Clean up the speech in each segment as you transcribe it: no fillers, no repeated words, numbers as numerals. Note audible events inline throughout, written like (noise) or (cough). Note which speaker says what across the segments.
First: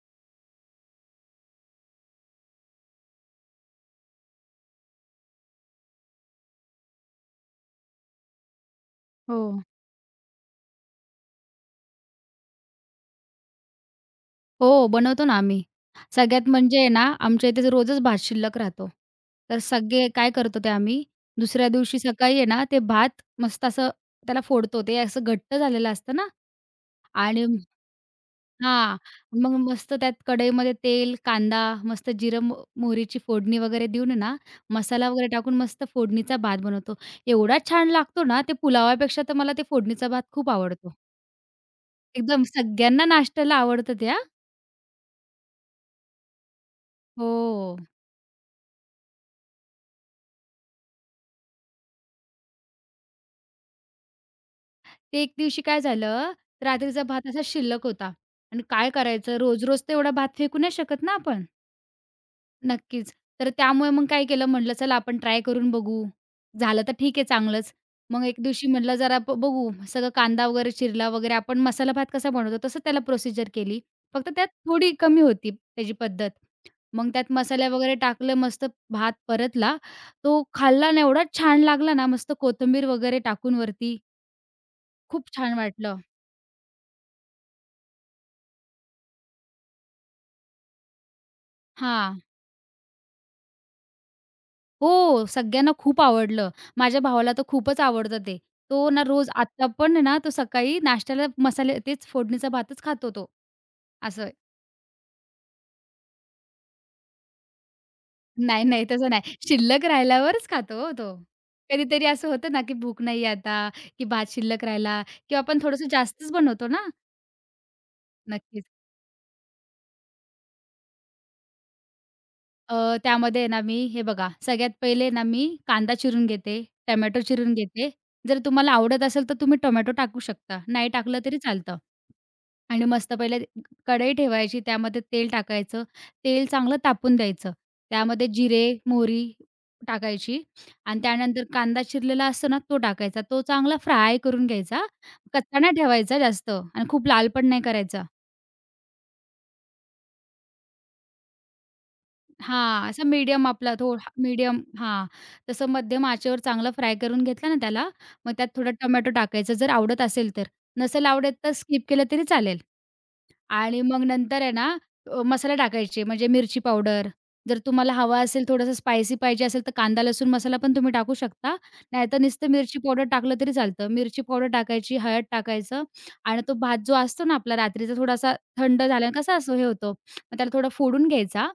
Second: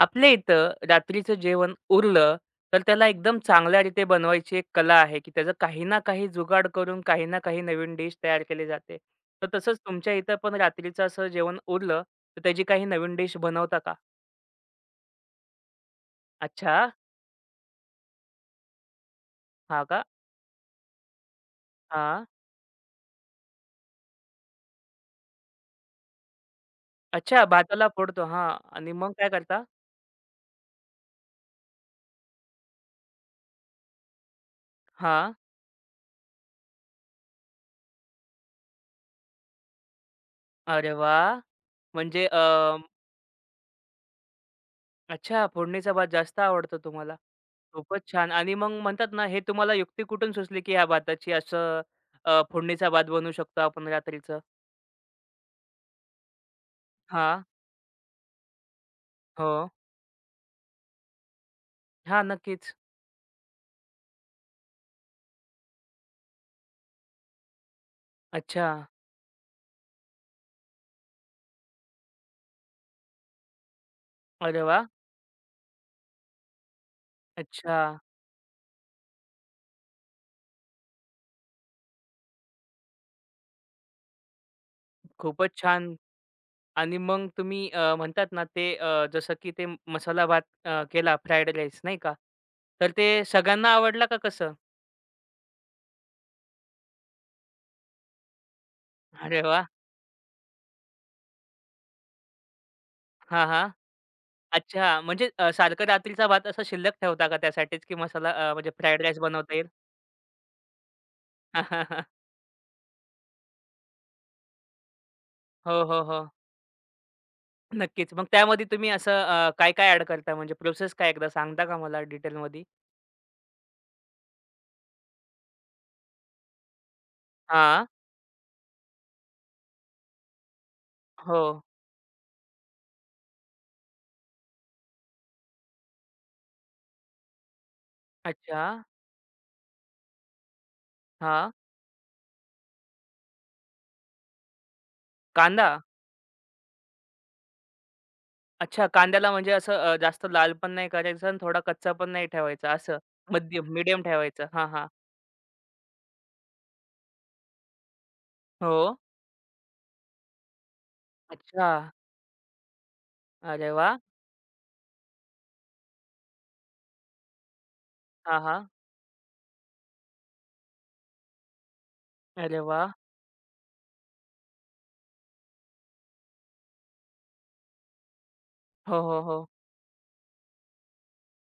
Speaker 1: आपल्या इथं रात्रीचं जेवण उरलं, तर त्याला एकदम चांगल्या रीते बनवायची एक कला आहे, की त्याचं काही ना काही जुगाड करून काही ना काही नवीन डिश तयार केली जाते.
Speaker 2: हो.
Speaker 1: तर तसंच तुमच्या इथं पण रात्रीचं असं जेवण उरलं, तर त्याची काही नवीन डिश बनवता का?
Speaker 2: हो, बनवतो ना आम्ही. सगळ्यात
Speaker 1: अच्छा,
Speaker 2: म्हणजे आहे ना, आमच्या इथे रोजच भात शिल्लक राहतो. तर
Speaker 1: हां का?
Speaker 2: सगळे काय करतो ते आम्ही, दुसऱ्या दिवशी
Speaker 1: हां.
Speaker 2: सकाळी आहे ना, ते भात मस्त असं त्याला फोडतो. ते असं घट्ट झालेलं असतं ना
Speaker 1: अच्छा
Speaker 2: आणि
Speaker 1: भाताला फोडतो. हां आणि
Speaker 2: हां.
Speaker 1: मग काय
Speaker 2: मग
Speaker 1: करता?
Speaker 2: मस्त त्यात कढईमध्ये तेल, कांदा, मस्त जिरं, मोहरीची फोडणी वगैरे देऊन आहे ना, मसाला वगैरे
Speaker 1: हां.
Speaker 2: टाकून मस्त फोडणीचा भात बनवतो. एवढा छान लागतो ना, ते पुलावापेक्षा तर मला ते फोडणीचा भात खूप
Speaker 1: अरे
Speaker 2: आवडतो.
Speaker 1: वाह! म्हणजे
Speaker 2: एकदम सगळ्यांना नाश्त्याला आवडतं ते
Speaker 1: अच्छा, फोडणीचा भात जास्त आवडतो तुम्हाला.
Speaker 2: हो.
Speaker 1: खूपच छान आणि मग म्हणतात ना, हे तुम्हाला युक्ती कुठून सुचली, की ह्या भाताची असं फोडणीचा भात बनवू शकतो आपण रात्रीचं?
Speaker 2: ते एक दिवशी काय झालं, रात्रीचा भात असा
Speaker 1: हां,
Speaker 2: शिल्लक होता आणि काय करायचं
Speaker 1: हो.
Speaker 2: रोज-रोज तर एवढा भात फेकू नाही शकत ना आपण.
Speaker 1: हां, नक्कीच.
Speaker 2: नक्कीच. तर त्यामुळे मग काय केलं म्हटलं चला आपण ट्राय करून बघू. झालं तर ठीक आहे चांगलंच. मग एक
Speaker 1: अच्छा.
Speaker 2: दिवशी म्हटलं जरा बघू सगळं कांदा वगैरे चिरला वगैरे आपण मसाला भात कसा बनवतो तसं त्याला प्रोसिजर केली. फक्त त्यात
Speaker 1: अरे वाह!
Speaker 2: थोडी कमी होती त्याची पद्धत. मग त्यात मसाले
Speaker 1: अच्छा,
Speaker 2: वगैरे टाकले मस्त भात परतला. तो खाल्ला ना एवढा छान लागला ना मस्त कोथिंबीर वगैरे टाकून वरती खूप छान
Speaker 1: खूपच छान.
Speaker 2: वाटलं.
Speaker 1: आणि मग तुम्ही म्हणतात ना, ते जसं की ते मसाला भात केला फ्राईड राईस नाही का,
Speaker 2: हां.
Speaker 1: तर ते सगळ्यांना आवडला का कसं?
Speaker 2: हो, सगळ्यांना खूप आवडलं. माझ्या भावाला तर खूपच आवडतं ते. तो ना रोज
Speaker 1: अरे वाह!
Speaker 2: आत्ता पण आहे ना, तो सकाळी नाश्त्याला मसाले तेच फोडणीचा भातच खातो तो.
Speaker 1: हां, हां.
Speaker 2: असं
Speaker 1: अच्छा, म्हणजे सारखं रात्रीचा भात असा शिल्लक ठेवता का त्यासाठीच, की मसाला
Speaker 2: नाही,
Speaker 1: म्हणजे
Speaker 2: नाही
Speaker 1: फ्राईड
Speaker 2: तसं
Speaker 1: राईस
Speaker 2: नाही.
Speaker 1: बनवता येईल?
Speaker 2: शिल्लक राहिल्यावरच खातो हो तो. कधीतरी
Speaker 1: (laughs)
Speaker 2: असं होतं ना, की भूक नाही आता, की भात शिल्लक राहिला किंवा आपण
Speaker 1: हो,
Speaker 2: थोडंसं
Speaker 1: हो, हो.
Speaker 2: जास्तच बनवतो ना.
Speaker 1: नक्कीच. मग त्यामध्ये
Speaker 2: नक्कीच.
Speaker 1: तुम्ही असं काय-काय ॲड करता म्हणजे प्रोसेस काय एकदा सांगता का मला डिटेलमध्ये?
Speaker 2: अ, त्यामध्ये आहे ना मी हे बघा, सगळ्यात पहिले ना मी कांदा चिरून घेते, टोमॅटो चिरून
Speaker 1: हां.
Speaker 2: घेते. जर तुम्हाला आवडत असेल, तर तुम्ही टोमॅटो टाकू शकता. नाही टाकलं तरी
Speaker 1: हो.
Speaker 2: चालतं. आणि मस्त पहिले कढई ठेवायची, त्यामध्ये तेल टाकायचं. तेल चांगलं तापून द्यायचं. त्यामध्ये
Speaker 1: अच्छा.
Speaker 2: जिरे, मोहरी टाकायची आणि त्यानंतर
Speaker 1: हां.
Speaker 2: कांदा चिरलेला असतो ना, तो टाकायचा. तो चांगला फ्राय करून घ्यायचा. कच्चा
Speaker 1: कांदा?
Speaker 2: नाही ठेवायचा जास्त आणि खूप लाल पण नाही करायचा.
Speaker 1: अच्छा कांद्याला म्हणजे असं जास्त लाल पण नाही करायचं आणि थोडा कच्चा पण नाही ठेवायचा
Speaker 2: हां,
Speaker 1: असं.
Speaker 2: असा मीडियम
Speaker 1: मध्यम,
Speaker 2: आपला थो
Speaker 1: मीडियम ठेवायचं.
Speaker 2: मीडियम
Speaker 1: हां, हां.
Speaker 2: हां, तसं मध्यम आचेवर चांगला फ्राय करून घेतला ना त्याला, मग त्यात थोडं
Speaker 1: हो.
Speaker 2: टोमॅटो टाकायचं जर आवडत असेल तर. नसेल आवडत तर
Speaker 1: अच्छा.
Speaker 2: स्किप केलं तरी चालेल.
Speaker 1: अरे
Speaker 2: आणि
Speaker 1: वाह!
Speaker 2: मग नंतर आहे ना मसाले टाकायचे म्हणजे मिरची पावडर, जर तुम्हाला हवा
Speaker 1: हां,
Speaker 2: असेल
Speaker 1: हां.
Speaker 2: थोडंसं स्पायसी पाहिजे असेल तर कांदा, लसूण मसाला पण तुम्ही टाकू शकता. नाहीतर नुसतं
Speaker 1: अरे
Speaker 2: मिरची
Speaker 1: वाह!
Speaker 2: पावडर टाकलं तरी चालतं. मिरची पावडर टाकायची, हळद टाकायचं आणि तो भात जो असतो ना आपला रात्रीचा थोडासा थंड
Speaker 1: हो,
Speaker 2: झाल्याने
Speaker 1: हो,
Speaker 2: कसा
Speaker 1: हो.
Speaker 2: असं हे होतो, मग त्याला थोडा फोडून घ्यायचा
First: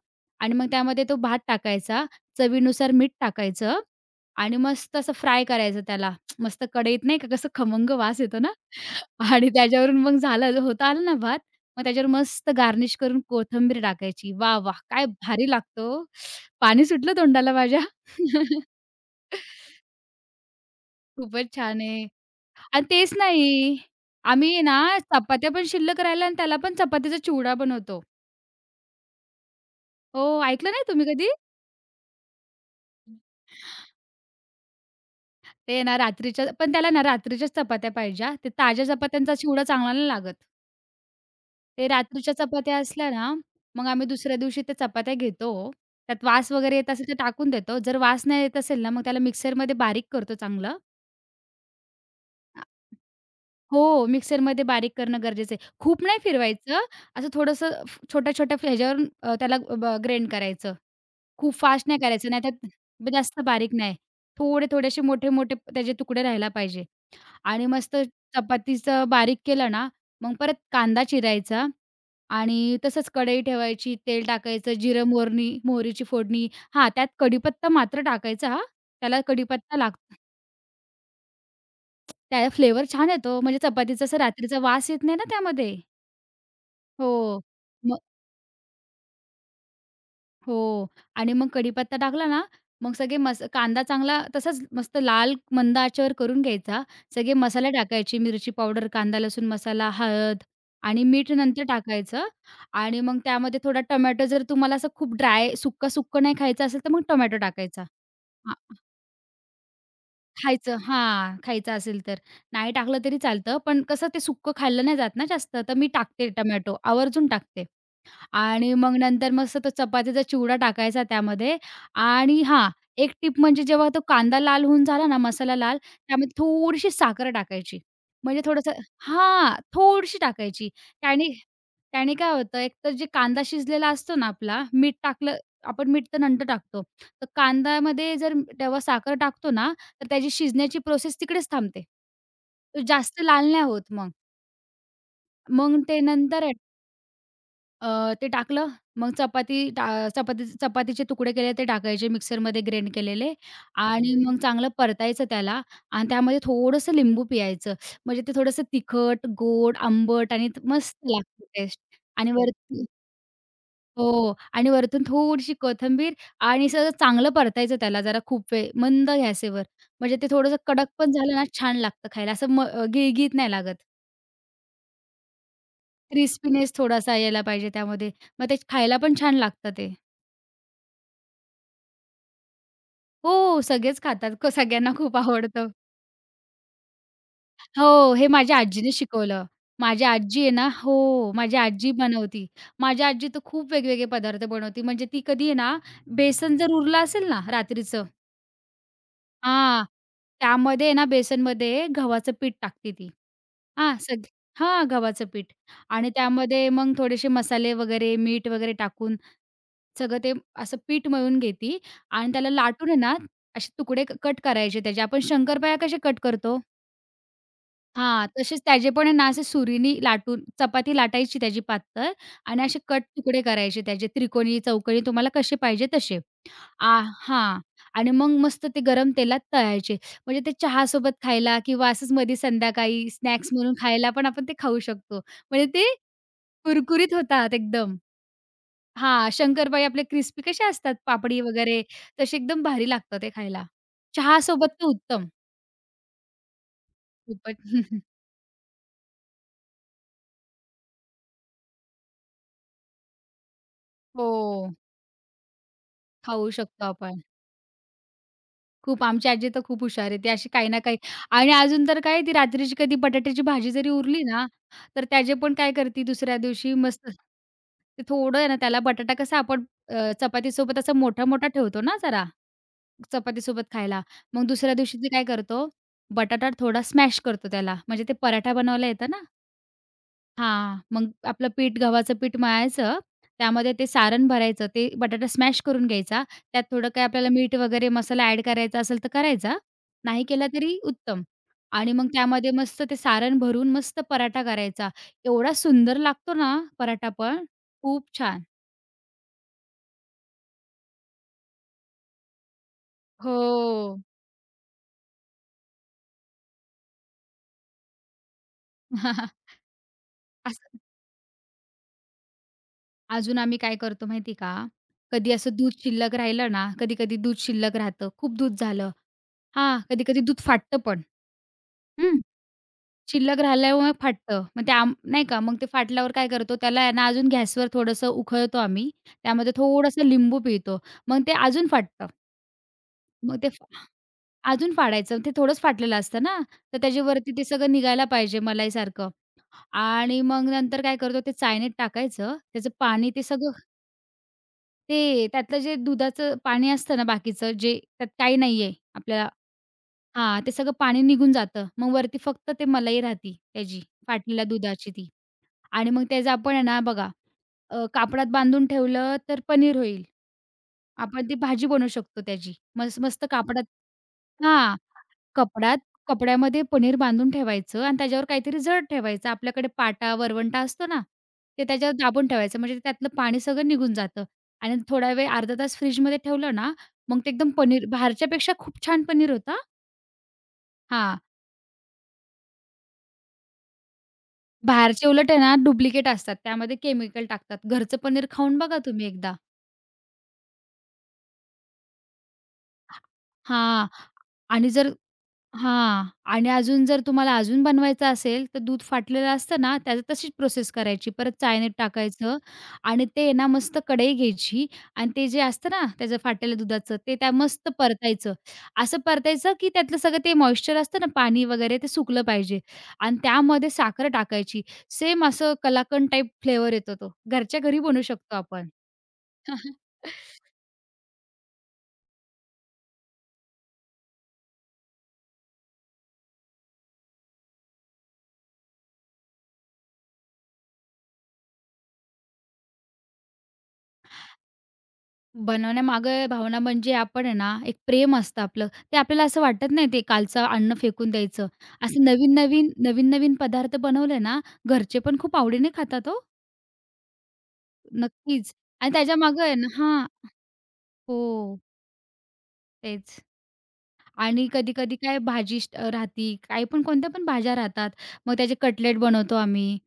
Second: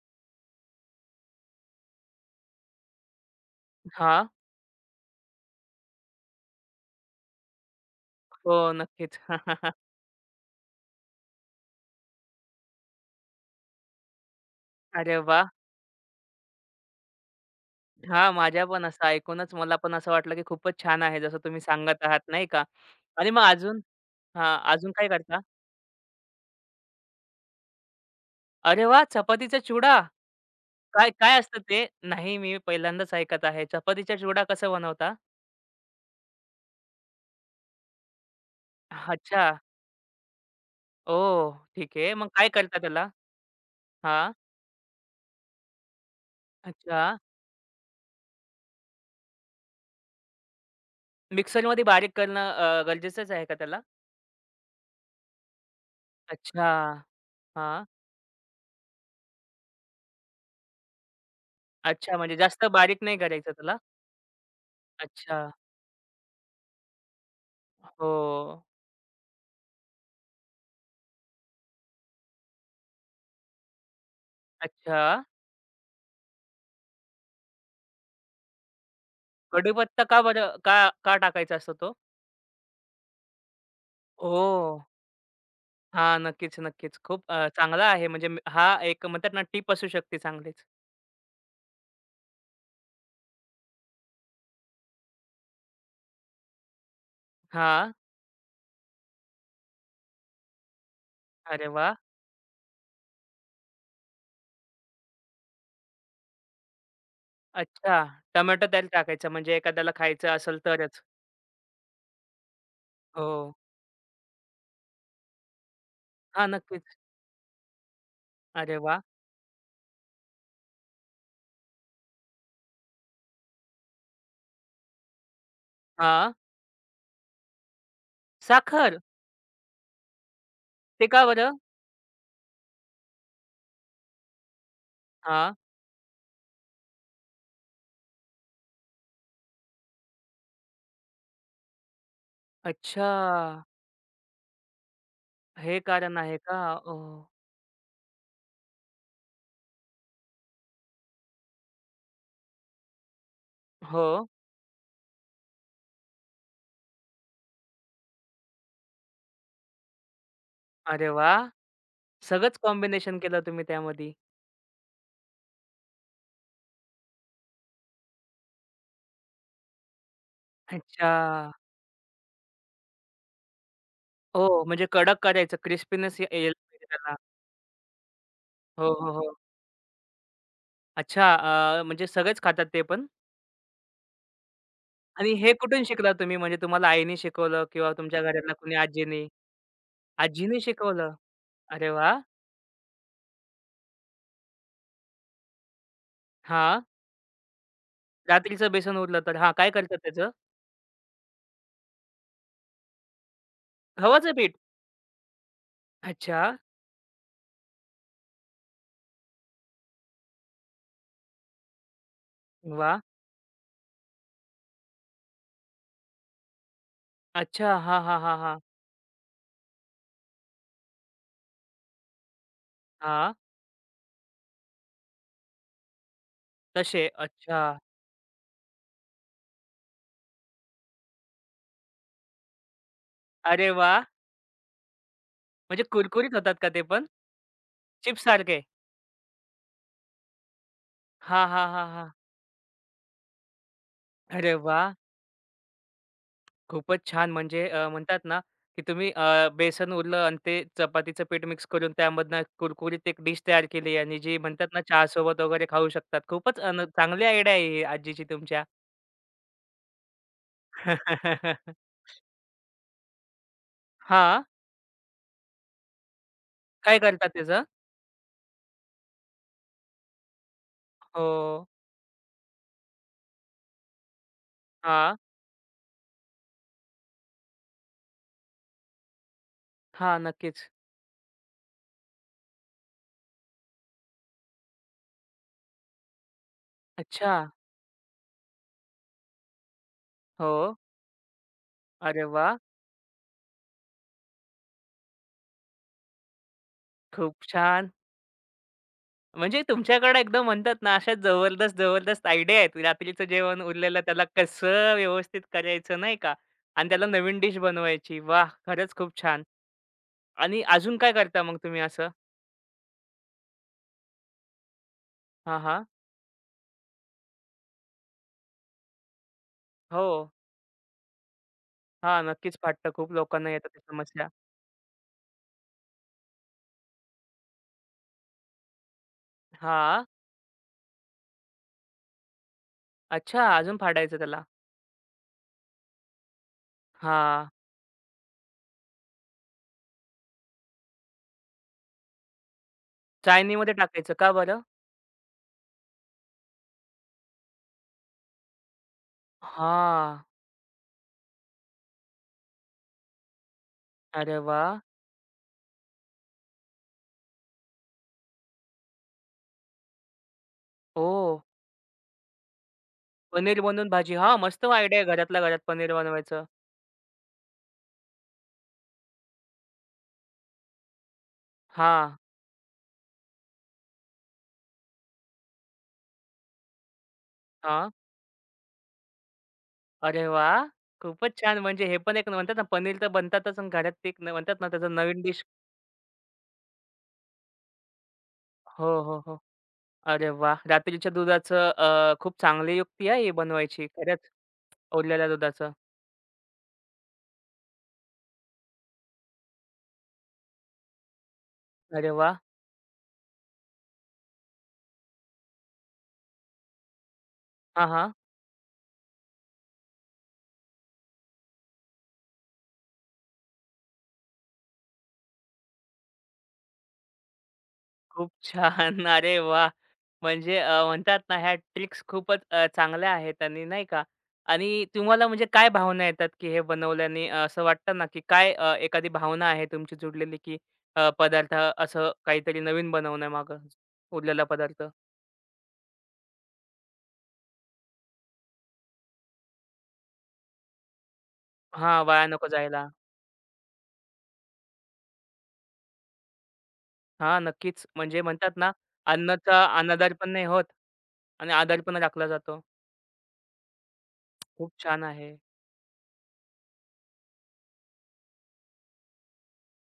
Speaker 2: आणि मग त्यामध्ये तो भात टाकायचा, चवीनुसार मीठ टाकायचं
Speaker 1: हां.
Speaker 2: आणि मस्त असं फ्राय करायचं त्याला. (tsk) मस्त कढईत नाही का कसं खमंग वास येतो ना
Speaker 1: हो,
Speaker 2: (laughs)
Speaker 1: नक्कीच.
Speaker 2: आणि
Speaker 1: (laughs)
Speaker 2: त्याच्यावरून मग झालं होतं आलं ना भात मग त्याच्यावर मस्त गार्निश करून कोथिंबीर टाकायची. वाह! वाह! काय
Speaker 1: अरे वाह!
Speaker 2: भारी लागतो, ओ. पाणी सुटलं तोंडाला माझ्या.
Speaker 1: हां, माझ्या पण असं ऐकूनच मला पण असं वाटलं, की खूपच छान आहे, जसं
Speaker 2: खूपच
Speaker 1: तुम्ही
Speaker 2: छान
Speaker 1: सांगत
Speaker 2: आहे.
Speaker 1: आहात, नाही का?
Speaker 2: आणि तेच
Speaker 1: आणि मग
Speaker 2: नाही,
Speaker 1: अजून
Speaker 2: आम्ही
Speaker 1: हां,
Speaker 2: आहे ना
Speaker 1: अजून काय करता?
Speaker 2: चपात्या पण शिल्लक राहिल्या आणि त्याला पण चपातीचा चिवडा बनवतो.
Speaker 1: अरे वाह! चपातीचा चुड़ा
Speaker 2: हो, ऐकलं नाही तुम्ही
Speaker 1: काय
Speaker 2: कधी?
Speaker 1: काय असतं ते? नाही, मी पहिल्यांदाच ऐकत आहे. चपातीचा चिवडा कसा बनवता?
Speaker 2: ते ना रात्रीच्या पण त्याला ना रात्रीच्याच चपात्या पाहिजे हां. ते ताज्या चपात्यांचा
Speaker 1: अच्छा.
Speaker 2: चिवडा चांगला नाही लागत.
Speaker 1: ओ,
Speaker 2: ते
Speaker 1: ठीक आहे. मग
Speaker 2: रात्रीच्या
Speaker 1: काय करता
Speaker 2: चपात्या
Speaker 1: त्याला?
Speaker 2: असल्या ना, मग आम्ही
Speaker 1: हां.
Speaker 2: दुसऱ्या दिवशी त्या चपात्या घेतो. त्यात वास वगैरे येत
Speaker 1: अच्छा.
Speaker 2: असेल तर टाकून देतो. जर वास नाही येत असेल ना, मग त्याला मिक्सरमध्ये बारीक करतो चांगलं.
Speaker 1: मिक्सरमध्ये बारीक करणं
Speaker 2: आ
Speaker 1: गरजेचंच आहे का त्याला?
Speaker 2: हो, मिक्सरमध्ये बारीक करणं गरजेचं आहे. खूप नाही
Speaker 1: अच्छा.
Speaker 2: फिरवायचं, असं थोडंसं
Speaker 1: हां.
Speaker 2: फ छोट्या-छोट्या ह्याच्यावरून त्याला ग्रेंड करायचं. खूप फास्ट नाही
Speaker 1: अच्छा,
Speaker 2: करायचं,
Speaker 1: म्हणजे जास्त बारीक
Speaker 2: नाहीतर
Speaker 1: नाही
Speaker 2: जास्त
Speaker 1: करायचं
Speaker 2: बारीक
Speaker 1: त्याला?
Speaker 2: नाही. थोडे-थोडे
Speaker 1: अच्छा.
Speaker 2: मोठे-मोठे त्याचे तुकडे राहायला पाहिजे. आणि मस्त
Speaker 1: हो.
Speaker 2: चपातीचं बारीक केलं ना, मग परत कांदा चिरायचा आणि तसंच कढई ठेवायची, तेल टाकायचं,
Speaker 1: अच्छा.
Speaker 2: जिरं, मोहरीची फोडणी हां, त्यात कढीपत्ता मात्र टाकायचा हां. त्याला कढीपत्ता
Speaker 1: कढीपत्ता
Speaker 2: लागतो.
Speaker 1: का बरं का का टाकायचा असतो तो?
Speaker 2: त्याला फ्लेवर छान येतो. म्हणजे चपातीचा असं रात्रीचा
Speaker 1: ओह!
Speaker 2: वास येत नाही ना त्यामध्ये.
Speaker 1: हां, नक्कीच, नक्कीच. खूप
Speaker 2: हो.
Speaker 1: चांगला
Speaker 2: मग
Speaker 1: आहे म्हणजे मी हा एक म्हणतात ना टिप असू शकते चांगलीच.
Speaker 2: हो. आणि मग कढीपत्ता टाकला ना, मग सगळे कांदा चांगला तसाच मस्त लाल मंद आचेवर करून घ्यायचा. सगळे मसाले
Speaker 1: हां,
Speaker 2: टाकायचे, मिरची पावडर, कांदा, लसूण मसाला, हळद आणि मीठ नंतर
Speaker 1: अरे वाह!
Speaker 2: टाकायचं आणि मग त्यामध्ये थोडा टोमॅटो जर तुम्हाला असं खूप ड्राय सुक्का-सुक्कं नाही खायचं असेल, तर मग टोमॅटो टाकायचा.
Speaker 1: अच्छा, टोमॅटो
Speaker 2: हां,
Speaker 1: त्याला टाकायचा म्हणजे एखाद्याला खायचं असेल
Speaker 2: खायचं
Speaker 1: तरच.
Speaker 2: हां, खायचं असेल तर. नाही टाकलं तरी
Speaker 1: हो.
Speaker 2: चालतं, पण कसं ते सुक्कं खाल्लं नाही जात ना जास्त, तर मी टाकते
Speaker 1: हां,
Speaker 2: टोमॅटो
Speaker 1: नक्कीच.
Speaker 2: आवर्जून टाकते. आणि
Speaker 1: अरे
Speaker 2: मग
Speaker 1: वाह!
Speaker 2: नंतर मस्त तो चपातीचा चिवडा टाकायचा त्यामध्ये आणि हां, एक टिप म्हणजे जेव्हा तो कांदा लाल होऊन झाला ना, मसाला लाल, त्यामध्ये
Speaker 1: हां.
Speaker 2: थोडीशी साखर टाकायची. म्हणजे थोडंसं
Speaker 1: साखर,
Speaker 2: हां, थोडीशी टाकायची.
Speaker 1: ते का
Speaker 2: त्याने
Speaker 1: बरं?
Speaker 2: त्याने काय होतं, एकतर जे कांदा शिजलेला असतो ना आपला, मीठ टाकलं
Speaker 1: हां.
Speaker 2: आपण मीठ तर नंतर टाकतो. तर कांद्यामध्ये जर तेव्हा साखर टाकतो ना, तर त्याची शिजण्याची प्रोसेस तिकडेच थांबते. तो
Speaker 1: अच्छा,
Speaker 2: जास्त लाल नाही होत मग.
Speaker 1: हे
Speaker 2: मग ते
Speaker 1: कारण आहे
Speaker 2: नंतर आहे
Speaker 1: का? ओह!
Speaker 2: ते टाकलं, मग चपाती टा चपाती चपातीचे तुकडे केले ते टाकायचे मिक्सरमध्ये ग्राइंड केलेले
Speaker 1: हो.
Speaker 2: आणि मग चांगलं परतायचं त्याला आणि त्यामध्ये थोडंसं लिंबू पिळायचं. म्हणजे ते थोडंसं तिखट, गोड, आंबट आणि मस्त
Speaker 1: अरे वाह!
Speaker 2: लागते टेस्ट. आणि
Speaker 1: सगळंच
Speaker 2: वरती
Speaker 1: कॉम्बिनेशन केलं तुम्ही त्यामध्ये.
Speaker 2: हो आणि वरतून थोडीशी कोथिंबीर आणि सगळं चांगलं परतायचं त्याला जरा खूप वेळ मंद गॅसवर. म्हणजे ते थोडंसं कडक पण झालं ना
Speaker 1: अच्छा.
Speaker 2: छान लागतं खायला. असं गिळगिळीत नाही लागत.
Speaker 1: ओह! म्हणजे कडक करायचं क्रिस्पीनेस येईल
Speaker 2: क्रिस्पीनेस
Speaker 1: त्याला.
Speaker 2: थोडासा यायला पाहिजे त्यामध्ये. मग ते
Speaker 1: हो,
Speaker 2: खायला
Speaker 1: हो,
Speaker 2: पण
Speaker 1: हो.
Speaker 2: छान लागतं ते.
Speaker 1: अच्छा म्हणजे सगळेच खातात ते पण?
Speaker 2: हो, सगळेच खातात. सगळ्यांना खूप
Speaker 1: आणि हे
Speaker 2: आवडतं.
Speaker 1: कुठून शिकला तुम्ही? म्हणजे तुम्हाला आईने शिकवलं किंवा
Speaker 2: हो,
Speaker 1: तुमच्या
Speaker 2: हे
Speaker 1: घरातल्या
Speaker 2: माझ्या
Speaker 1: कुणी
Speaker 2: आजीने
Speaker 1: आजीनी?
Speaker 2: शिकवलं. माझी आजी आहे
Speaker 1: आजीने
Speaker 2: ना
Speaker 1: शिकवलं.
Speaker 2: हो, माझी
Speaker 1: अरे
Speaker 2: आजी
Speaker 1: वाह!
Speaker 2: बनवती. माझी आजी तर खूप वेगवेगळे पदार्थ बनवते. म्हणजे ती कधी आहे ना, बेसन जर
Speaker 1: हां.
Speaker 2: उरलं असेल ना रात्रीचं
Speaker 1: रात्रीचं बेसन उरलं तर हां, काय
Speaker 2: हां,
Speaker 1: करतात त्याचं?
Speaker 2: त्यामध्ये आहे ना बेसनमध्ये गव्हाचं पीठ टाकते ती. हां,
Speaker 1: गव्हाचं पीठ.
Speaker 2: हां, गव्हाचं पीठ आणि
Speaker 1: अच्छा.
Speaker 2: त्यामध्ये मग थोडेसे मसाले वगैरे, मीठ वगैरे टाकून सगळं ते असं पीठ मळून घेती आणि त्याला लाटून
Speaker 1: वा,
Speaker 2: आहे ना, असे तुकडे कट करायचे त्याचे. आपण शंकरपाळ्या कसे कट करतो?
Speaker 1: अच्छा. हां, हां,
Speaker 2: हां,
Speaker 1: हां, हां.
Speaker 2: तसेच त्याचे पण आहे ना, असे सुरीनी लाटून चपाती लाटायची त्याची पातळ आणि असे कट
Speaker 1: हां.
Speaker 2: तुकडे करायचे त्याचे त्रिकोणी, चौकोनी तुम्हाला कसे पाहिजे तसे. आ
Speaker 1: तसे.
Speaker 2: हां.
Speaker 1: अच्छा.
Speaker 2: आणि मग मस्त ते गरम तेलात तळायचे. म्हणजे ते चहासोबत खायला किंवा असंच मध्ये संध्याकाळी स्नॅक्स
Speaker 1: अरे
Speaker 2: म्हणून
Speaker 1: वाह!
Speaker 2: खायला पण आपण ते खाऊ शकतो. म्हणजे
Speaker 1: म्हणजे
Speaker 2: ते
Speaker 1: कुरकुरीत होतात का ते पण?
Speaker 2: कुरकुरीत होतात एकदम.
Speaker 1: चिप्ससारखे?
Speaker 2: हां, शंकरपाळी आपले क्रिस्पी कसे असतात पापडी
Speaker 1: हां, हां,
Speaker 2: वगैरे
Speaker 1: हां, हां.
Speaker 2: तसे एकदम भारी लागतं ते खायला.
Speaker 1: अरे
Speaker 2: चहासोबत तर
Speaker 1: वाह!
Speaker 2: उत्तम
Speaker 1: खूपच छान!
Speaker 2: खूपच.
Speaker 1: म्हणजे
Speaker 2: (laughs)
Speaker 1: म्हणतात ना, की तुम्ही बेसन उरलं आणि ते चपातीचं पीठ मिक्स करून त्यामधनं कुरकुरीत एक डिश तयार केली आणि जी म्हणतात
Speaker 2: हो,
Speaker 1: ना, चहासोबत वगैरे खाऊ शकतात.
Speaker 2: खाऊ
Speaker 1: खूपच अन
Speaker 2: शकतो आपण.
Speaker 1: चांगली आयडिया आहे ही आजीची तुमच्या.
Speaker 2: खूप. आमची आजी तर खूप हुशार आहे. ती अशी काही ना काही आणि
Speaker 1: (laughs)
Speaker 2: अजून तर काय ती रात्रीची कधी बटाट्याची भाजी जरी उरली
Speaker 1: हां.
Speaker 2: ना, तर त्याचे पण काय करते दुसऱ्या दिवशी
Speaker 1: काय
Speaker 2: मस्त
Speaker 1: करतात त्याचं?
Speaker 2: ते थोडं आहे ना त्याला बटाटा कसा आपण चपातीसोबत असा मोठा-मोठा
Speaker 1: हो.
Speaker 2: ठेवतो ना जरा, चपातीसोबत खायला. मग दुसऱ्या दिवशी ती
Speaker 1: हां.
Speaker 2: काय करतो, बटाटा थोडा स्मॅश करतो त्याला. म्हणजे ते पराठा बनवायला येतं ना.
Speaker 1: हां. नक्कीच.
Speaker 2: हां, मग आपलं पीठ गव्हाचं पीठ मळायचं, त्यामध्ये ते सारण भरायचं, ते बटाटा स्मॅश करून घ्यायचा. त्यात थोडं काही आपल्याला
Speaker 1: अच्छा.
Speaker 2: मीठ वगैरे मसाला ॲड करायचा असेल तर करायचा, नाही केला
Speaker 1: हो.
Speaker 2: तरी उत्तम. आणि मग
Speaker 1: अरे
Speaker 2: त्यामध्ये
Speaker 1: वाह!
Speaker 2: मस्त ते सारण भरून मस्त पराठा करायचा. एवढा सुंदर लागतो ना पराठा पण,
Speaker 1: खूप छान.
Speaker 2: खूप छान.
Speaker 1: म्हणजे तुमच्याकडे एकदम म्हणतात ना, अशा जबरदस्त, जबरदस्त आयडिया आहेत. रात्रीचं
Speaker 2: हो.
Speaker 1: जेवण उरलेलं त्याला कसं व्यवस्थित करायचं नाही का? आणि त्याला नवीन डिश बनवायची. वाह! खरंच खूप छान.
Speaker 2: (laughs)
Speaker 1: आणि
Speaker 2: असं
Speaker 1: अजून काय करता मग तुम्ही असं?
Speaker 2: अजून आम्ही काय करतो माहिती का? कधी असं
Speaker 1: हां,
Speaker 2: दूध
Speaker 1: हां.
Speaker 2: शिल्लक राहिलं ना, कधी-कधी दूध शिल्लक राहतं, खूप दूध झालं हां,
Speaker 1: हो.
Speaker 2: कधी-कधी दूध फाटतं पण. हं.
Speaker 1: हां, नक्कीच फाटतं. खूप
Speaker 2: शिल्लक
Speaker 1: लोकांना येतात त्या
Speaker 2: राहिल्यामुळे
Speaker 1: समस्या.
Speaker 2: फाटतं. मग ते आम नाही का, मग ते फाटल्यावर काय करतो त्याला आहे ना अजून गॅसवर थोडंसं उखळतो आम्ही. त्यामध्ये
Speaker 1: हां.
Speaker 2: थोडंसं लिंबू पिळतो. मग ते अजून फाटतं. मग
Speaker 1: अच्छा,
Speaker 2: ते
Speaker 1: अजून
Speaker 2: फा-
Speaker 1: फाडायचं त्याला.
Speaker 2: अजून फाडायचं. ते थोडंच फाटलेलं असतं ना, तर त्याच्यावरती ते
Speaker 1: हां.
Speaker 2: सगळं निघायला पाहिजे मलाईसारखं. आणि मग नंतर काय करतो ते चाळणीत टाकायचं. त्याचं पाणी ते सगळं
Speaker 1: चाळणीमध्ये टाकायचं. का बरं?
Speaker 2: ते त्यातलं जे दुधाचं पाणी असतं ना बाकीचं जे त्यात काही नाहीये आपल्याला
Speaker 1: हां.
Speaker 2: हां, ते सगळं पाणी निघून जातं. मग वरती फक्त ते मलाई राहती त्याची
Speaker 1: अरे
Speaker 2: फाटलेल्या
Speaker 1: वाह!
Speaker 2: दुधाची ती. आणि मग त्याचं आपण आहे ना बघा कापडात बांधून ठेवलं तर पनीर होईल. आपण
Speaker 1: ओह!
Speaker 2: ती भाजी बनवू शकतो त्याची. मस्त मस्त
Speaker 1: पनीर
Speaker 2: कापडात
Speaker 1: बनवून भाजी. हां, मस्त
Speaker 2: हां.
Speaker 1: आयडिया आहे. घरातल्या घरात
Speaker 2: कपडात
Speaker 1: पनीर बनवायचं.
Speaker 2: कपड्यामध्ये पनीर बांधून ठेवायचं आणि त्याच्यावर काहीतरी जड ठेवायचं. आपल्याकडे पाटा, वरवंटा असतो ना, ते त्याच्यावर
Speaker 1: हां,
Speaker 2: दाबून ठेवायचं. म्हणजे त्यातलं पाणी सगळं निघून जातं आणि थोडा वेळ अर्धा तास फ्रिजमध्ये ठेवलं ना, मग ते एकदम पनीर
Speaker 1: हां.
Speaker 2: बाहेरच्यापेक्षा खूप छान पनीर होतं हां.
Speaker 1: अरे वाह!
Speaker 2: हां.
Speaker 1: खूपच छान. म्हणजे हे पण एक म्हणतात ना, पनीर तर बनतातच आणि घरात ते एक म्हणतात ना, त्याचं
Speaker 2: बाहेरचे
Speaker 1: नवीन
Speaker 2: उलट आहे
Speaker 1: डिश
Speaker 2: ना डुप्लिकेट असतात. त्यामध्ये केमिकल टाकतात. घरचं पनीर खाऊन बघा
Speaker 1: हो,
Speaker 2: तुम्ही
Speaker 1: हो,
Speaker 2: एकदा.
Speaker 1: हो. अरे वाह! रात्रीच्या दुधाचं खूप चांगली युक्ती आहे ही बनवायची.
Speaker 2: हां.
Speaker 1: खरंच.
Speaker 2: आणि जर
Speaker 1: उरलेल्या दुधाचं.
Speaker 2: हां. आणि अजून जर तुम्हाला अजून बनवायचं असेल, तर दूध फाटलेलं असतं ना, त्याची तशीच प्रोसेस करायची. परत चाळणीत
Speaker 1: अरे
Speaker 2: टाकायचं
Speaker 1: वाह!
Speaker 2: आणि ते आहे ना मस्त कढई घ्यायची आणि ते जे असतं ना त्याचं फाटलेलं दुधाचं, ते त्या मस्त
Speaker 1: हां, हां.
Speaker 2: परतायचं. असं परतायचं, की त्यातलं सगळं ते मॉइश्चर असतं ना, पाणी वगैरे ते सुकलं पाहिजे आणि त्यामध्ये साखर टाकायची. सेम असं कलाकंद टाइप फ्लेवर येतो तो. घरच्या घरी बनवू
Speaker 1: खूप
Speaker 2: शकतो आपण.
Speaker 1: छान. (laughs) अरे वाह!
Speaker 2: (laughs)
Speaker 1: म्हणजे म्हणतात ना ह्या ट्रिक्स खूपच चांगल्या आहेत आणि नाही का? आणि तुम्हाला म्हणजे काय भावना येतात, की हे बनवल्याने असं वाटतं ना, की काय एखादी भावना आहे तुमची जुडलेली, की पदार्थ असं काहीतरी नवीन बनवण्यामागं उरलेला पदार्थ?
Speaker 2: बनवण्यामागे भावना म्हणजे आपण आहे ना, एक प्रेम असतं आपलं. ते आपल्याला असं वाटत नाही ते कालचं अन्न फेकून द्यायचं.
Speaker 1: हां,
Speaker 2: असं
Speaker 1: वाया नको
Speaker 2: नवीन-नवीन,
Speaker 1: जायला.
Speaker 2: नवीन-नवीन पदार्थ बनवले ना, घरचे पण खूप आवडीने खातात हो.
Speaker 1: हां, नक्कीच. म्हणजे
Speaker 2: नक्कीच.
Speaker 1: म्हणतात ना,
Speaker 2: आणि त्याच्यामागे आहे
Speaker 1: अन्नाचा
Speaker 2: ना हां.
Speaker 1: अनादर पण नाही होत आणि
Speaker 2: हो,
Speaker 1: आदर पण राखला जातो.
Speaker 2: तेच. आणि
Speaker 1: खूप
Speaker 2: कधी-कधी
Speaker 1: छान
Speaker 2: काय
Speaker 1: आहे.
Speaker 2: भाजी राहती, काही पण कोणत्या पण भाज्या राहतात. मग त्याचे कटलेट बनवतो आम्ही.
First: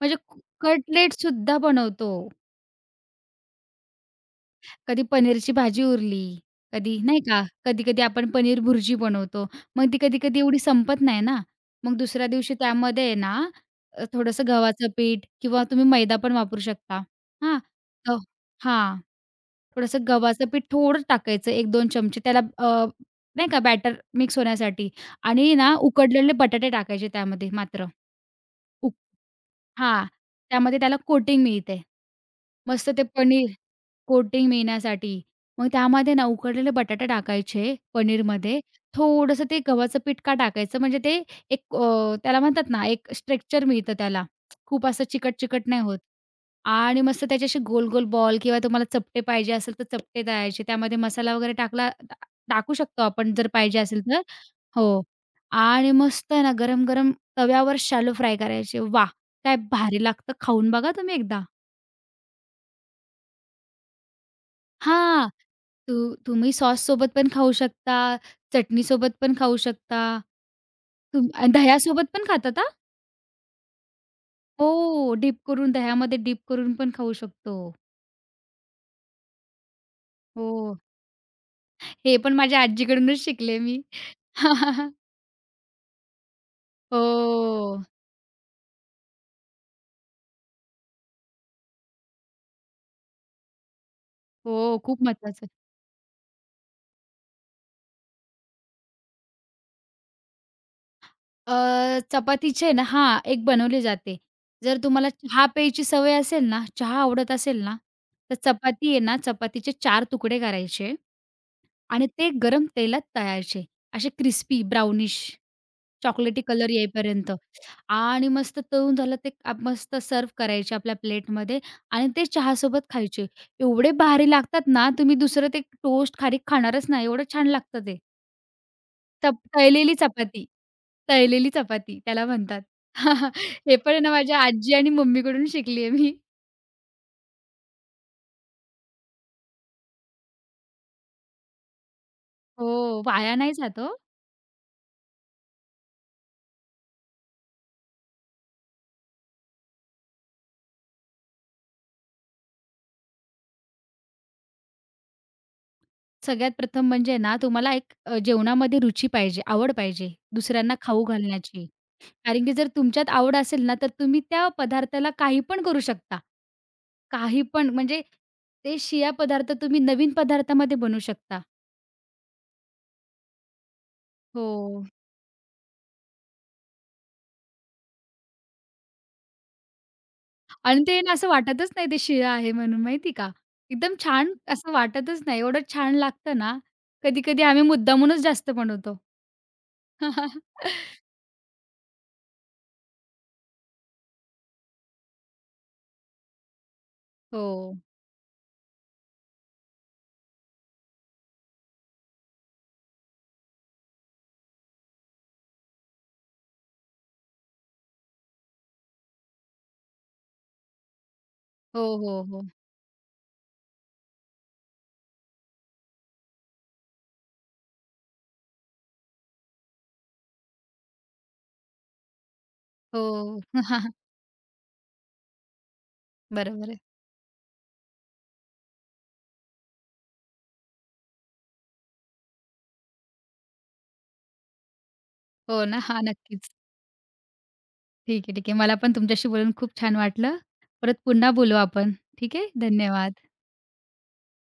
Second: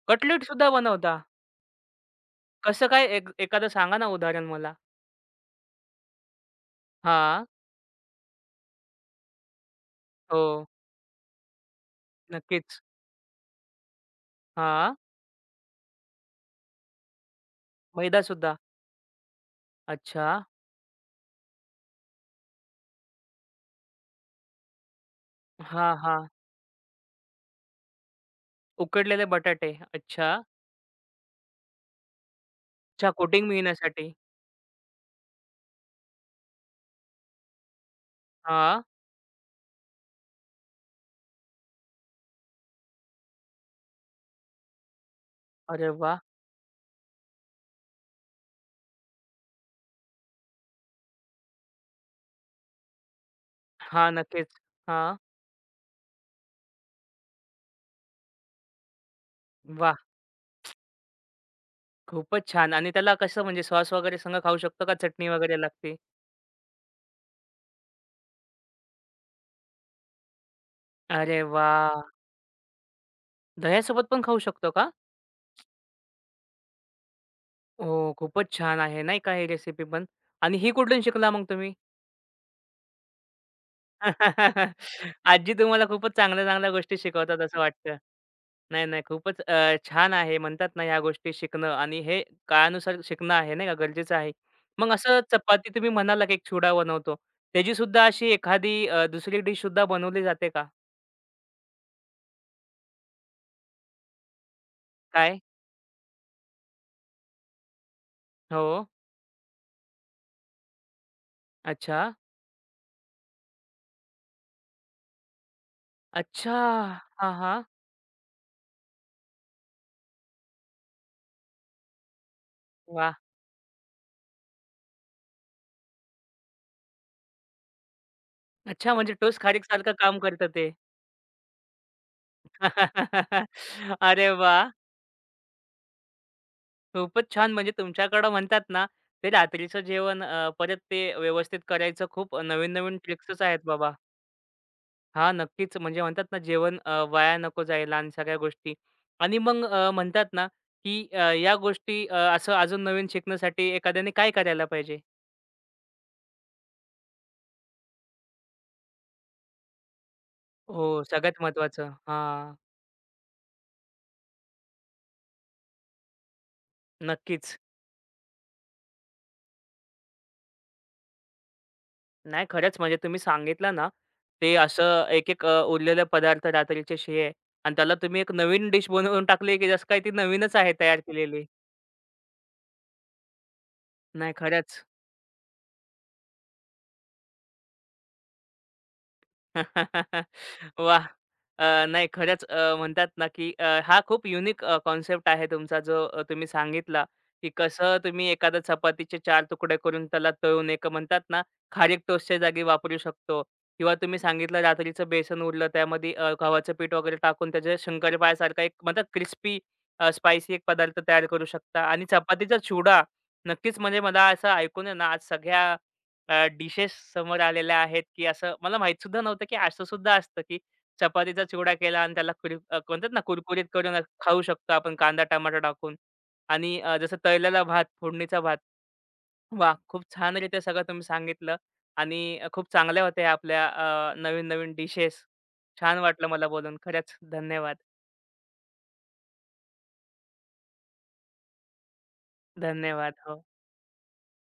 Speaker 2: म्हणजे
Speaker 1: कटलेट सुद्धा बनवता.
Speaker 2: कटलेटसुद्धा बनवतो.
Speaker 1: कसं काय? एक एखादं सांगा ना उदाहरण मला?
Speaker 2: कधी पनीरची भाजी उरली, कधी नाही का,
Speaker 1: हां.
Speaker 2: कधी-कधी आपण पनीर भुर्जी बनवतो. मग ती कधी-कधी
Speaker 1: हो.
Speaker 2: एवढी संपत नाही ना. मग दुसऱ्या दिवशी
Speaker 1: नक्कीच.
Speaker 2: त्यामध्ये आहे ना, थोडंसं गव्हाचं
Speaker 1: हां.
Speaker 2: पीठ किंवा तुम्ही मैदा पण वापरू शकता. हां. अ,
Speaker 1: मैदा सुद्धा,
Speaker 2: हां. थोडंसं
Speaker 1: अच्छा.
Speaker 2: गव्हाचं पीठ थोडं टाकायचं 1-2 चमचे त्याला नाही का बॅटर मिक्स होण्यासाठी आणि ना
Speaker 1: हां, हां.
Speaker 2: उकडलेले बटाटे टाकायचे त्यामध्ये मात्र. उक
Speaker 1: उकडलेले बटाटे.
Speaker 2: हां.
Speaker 1: अच्छा.
Speaker 2: त्यामध्ये त्याला कोटिंग मिळते. मस्त ते
Speaker 1: अच्छा कोटिंग
Speaker 2: पनीर
Speaker 1: मिळण्यासाठी.
Speaker 2: कोटिंग येण्यासाठी. मग त्यामध्ये ना उकडलेले बटाटे टाकायचे पनीरमध्ये.
Speaker 1: हां.
Speaker 2: थोडंसं ते गव्हाचं पीठ का टाकायचं म्हणजे ते एक त्याला म्हणतात ना एक स्ट्रेक्चर मिळतं त्याला. खूप असं चिकट-चिकट नाही
Speaker 1: अरे
Speaker 2: होत.
Speaker 1: वाह!
Speaker 2: आणि मस्त त्याचे गोल-गोल बॉल किंवा तुम्हाला चपटे पाहिजे असेल तर चपटे तळायचे. त्यामध्ये मसाला वगैरे टाकू शकतो आपण जर पाहिजे असेल
Speaker 1: हां,
Speaker 2: तर.
Speaker 1: नक्कीच.
Speaker 2: हो.
Speaker 1: हां.
Speaker 2: आणि मस्त ना गरम-गरम तव्यावर शॅलो फ्राय करायचे. वाह! काय
Speaker 1: वाह!
Speaker 2: भारी लागतं. खाऊन बघा तुम्ही एकदा.
Speaker 1: खूपच छान आणि त्याला कसं म्हणजे सॉस वगैरे संग खाऊ शकतो का चटणी
Speaker 2: हां.
Speaker 1: वगैरे लागते?
Speaker 2: तुम्ही सॉस सोबत पण खाऊ शकता, चटणीसोबत पण खाऊ शकता. तुम
Speaker 1: अरे वाह!
Speaker 2: दह्यासोबत पण खातात हां.
Speaker 1: दह्यासोबत पण खाऊ शकतो का?
Speaker 2: हो, डीप करून दह्यामध्ये डीप करून पण खाऊ शकतो.
Speaker 1: ओह! खूपच छान आहे नाही का ही रेसिपी पण आणि ही
Speaker 2: हो,
Speaker 1: कुठून शिकला मग तुम्ही?
Speaker 2: हे पण माझ्या आजीकडूनच शिकले मी.
Speaker 1: (laughs)
Speaker 2: (laughs)
Speaker 1: आजी तुम्हाला खूपच चांगल्या-चांगल्या गोष्टी शिकवतात असं
Speaker 2: हो,
Speaker 1: वाटतं. नाही, नाही. खूपच छान आहे. म्हणतात ना ह्या गोष्टी शिकणं आणि हे काळानुसार शिकणं आहे नाही का, गरजेचं आहे.
Speaker 2: हो,
Speaker 1: मग
Speaker 2: खूप
Speaker 1: असं
Speaker 2: महत्वाचं.
Speaker 1: चपाती तुम्ही म्हणाला की एक चिवडा बनवतो. त्याची सुद्धा अशी एखादी दुसरी डिश सुद्धा बनवली जाते का?
Speaker 2: अ, चपातीचे ना हां, एक बनवली जाते. जर तुम्हाला
Speaker 1: काय?
Speaker 2: चहा प्यायची सवय असेल ना, चहा आवडत असेल ना, तर
Speaker 1: हो.
Speaker 2: चपाती आहे ना, चपातीचे 4 तुकडे करायचे
Speaker 1: अच्छा.
Speaker 2: आणि ते गरम तेलात तळायचे. असे क्रिस्पी ब्राउनिश चॉकलेटी
Speaker 1: अच्छा.
Speaker 2: कलर येईपर्यंत
Speaker 1: हां, हां.
Speaker 2: आणि मस्त तळून झालं ते आप मस्त सर्व्ह करायचे आपल्या प्लेटमध्ये आणि ते चहासोबत
Speaker 1: वाह!
Speaker 2: खायचे. एवढे भारी लागतात ना, तुम्ही दुसरं ते टोस्ट खारीक खाणारच नाही, एवढं छान लागतं ते.
Speaker 1: अच्छा म्हणजे टोस्ट खारीकसारखं
Speaker 2: तळलेली
Speaker 1: काम
Speaker 2: चपाती,
Speaker 1: करतं ते.
Speaker 2: तळलेली चपाती त्याला म्हणतात. (laughs) हे पण
Speaker 1: (laughs)
Speaker 2: आहे ना
Speaker 1: अरे
Speaker 2: माझ्या
Speaker 1: वाह!
Speaker 2: आजी आणि मम्मीकडून शिकली आहे मी.
Speaker 1: खूपच छान. म्हणजे तुमच्याकडं म्हणतात ना, ते रात्रीचं जेवण परत ते व्यवस्थित करायचं खूप
Speaker 2: हो,
Speaker 1: नवीन-नवीन
Speaker 2: वाया
Speaker 1: ट्रिक्सच
Speaker 2: नाही
Speaker 1: आहेत
Speaker 2: जात ओ.
Speaker 1: बाबा. हां, नक्कीच. म्हणजे म्हणतात ना, जेवण वाया नको जायला आणि सगळ्या गोष्टी आणि मग म्हणतात ना, की या गोष्टी असं अजून नवीन शिकण्यासाठी एखाद्याने काय करायला पाहिजे?
Speaker 2: सगळ्यात प्रथम म्हणजे ना, तुम्हाला एक जेवणामध्ये रुची पाहिजे, आवड पाहिजे, दुसऱ्यांना
Speaker 1: हो.
Speaker 2: खाऊ
Speaker 1: सगळ्यात
Speaker 2: घालण्याची.
Speaker 1: महत्त्वाचं.
Speaker 2: कारण
Speaker 1: हां,
Speaker 2: की जर तुमच्यात आवड असेल ना, तर तुम्ही त्या पदार्थाला काही पण करू शकता. काही
Speaker 1: नक्कीच.
Speaker 2: पण म्हणजे ते शिळा पदार्थ तुम्ही नवीन पदार्थामध्ये बनवू शकता.
Speaker 1: नाही खरंच म्हणजे तुम्ही सांगितलं ना, ते
Speaker 2: हो.
Speaker 1: असं एक-एक उरलेले पदार्थ रात्रीचे शिळे आणि त्याला तुम्ही एक नवीन डिश बनवून टाकली, की जसं काय ती नवीनच आहे
Speaker 2: आणि
Speaker 1: तयार
Speaker 2: ते ना, असं
Speaker 1: केलेली.
Speaker 2: वाटतच नाही ते शिळं आहे म्हणून माहिती का? एकदम
Speaker 1: नाही
Speaker 2: छान असं
Speaker 1: खरंच.
Speaker 2: वाटतच नाही. एवढं छान लागतं ना, कधी-कधी आम्ही मुद्दामूनच जास्त बनवतो.
Speaker 1: (laughs)
Speaker 2: (laughs)
Speaker 1: वाह! नाही खरंच म्हणतात ना, की हा खूप युनिक कॉन्सेप्ट आहे तुमचा जो तुम्ही सांगितला,
Speaker 2: हो.
Speaker 1: की कसं तुम्ही एखाद्या चपातीचे 4 तुकडे करून त्याला तळून एक म्हणतात ना, खारीक टोस्टच्या जागी वापरू शकतो किंवा तुम्ही सांगितलं रात्रीचं बेसन उरलं त्यामध्ये गव्हाचं पीठ वगैरे टाकून त्याच्या शंकरपाळ्यासारखा एक म्हणतात क्रिस्पी अ, एक पदार्थ तयार करू शकता
Speaker 2: हो,
Speaker 1: आणि
Speaker 2: हो, हो.
Speaker 1: चपातीचा चुडा नक्कीच म्हणजे मला असं ऐकून आहे ना, आज सगळ्या डिशेस समोर आलेल्या आहेत, की असं मला माहीत सुद्धा नव्हतं, की असं सुद्धा असतं, की चपातीचा चिवडा केला आणि त्याला म्हणतात ना
Speaker 2: हो.
Speaker 1: कुरकुरीत करून
Speaker 2: (laughs)
Speaker 1: असं खाऊ शकतो आपण कांदा, टमाटा टाकून
Speaker 2: बरोबर आहे.
Speaker 1: आणि जसं तळलेला भात, फोडणीचा भात. वाह! खूप छानरीत्या सगळं तुम्ही सांगितलं आणि खूप चांगल्या होत्या आपल्या नवीन-नवीन डिशेस.
Speaker 2: हो ना.
Speaker 1: छान
Speaker 2: हां,
Speaker 1: वाटलं मला
Speaker 2: नक्कीच.
Speaker 1: बोलून. खरंच धन्यवाद.
Speaker 2: ठीक आहे, ठीक आहे. मला पण तुमच्याशी बोलून खूप छान वाटलं. परत पुन्हा बोलू आपण. ठीक आहे.
Speaker 1: धन्यवाद.
Speaker 2: धन्यवाद.
Speaker 1: हो.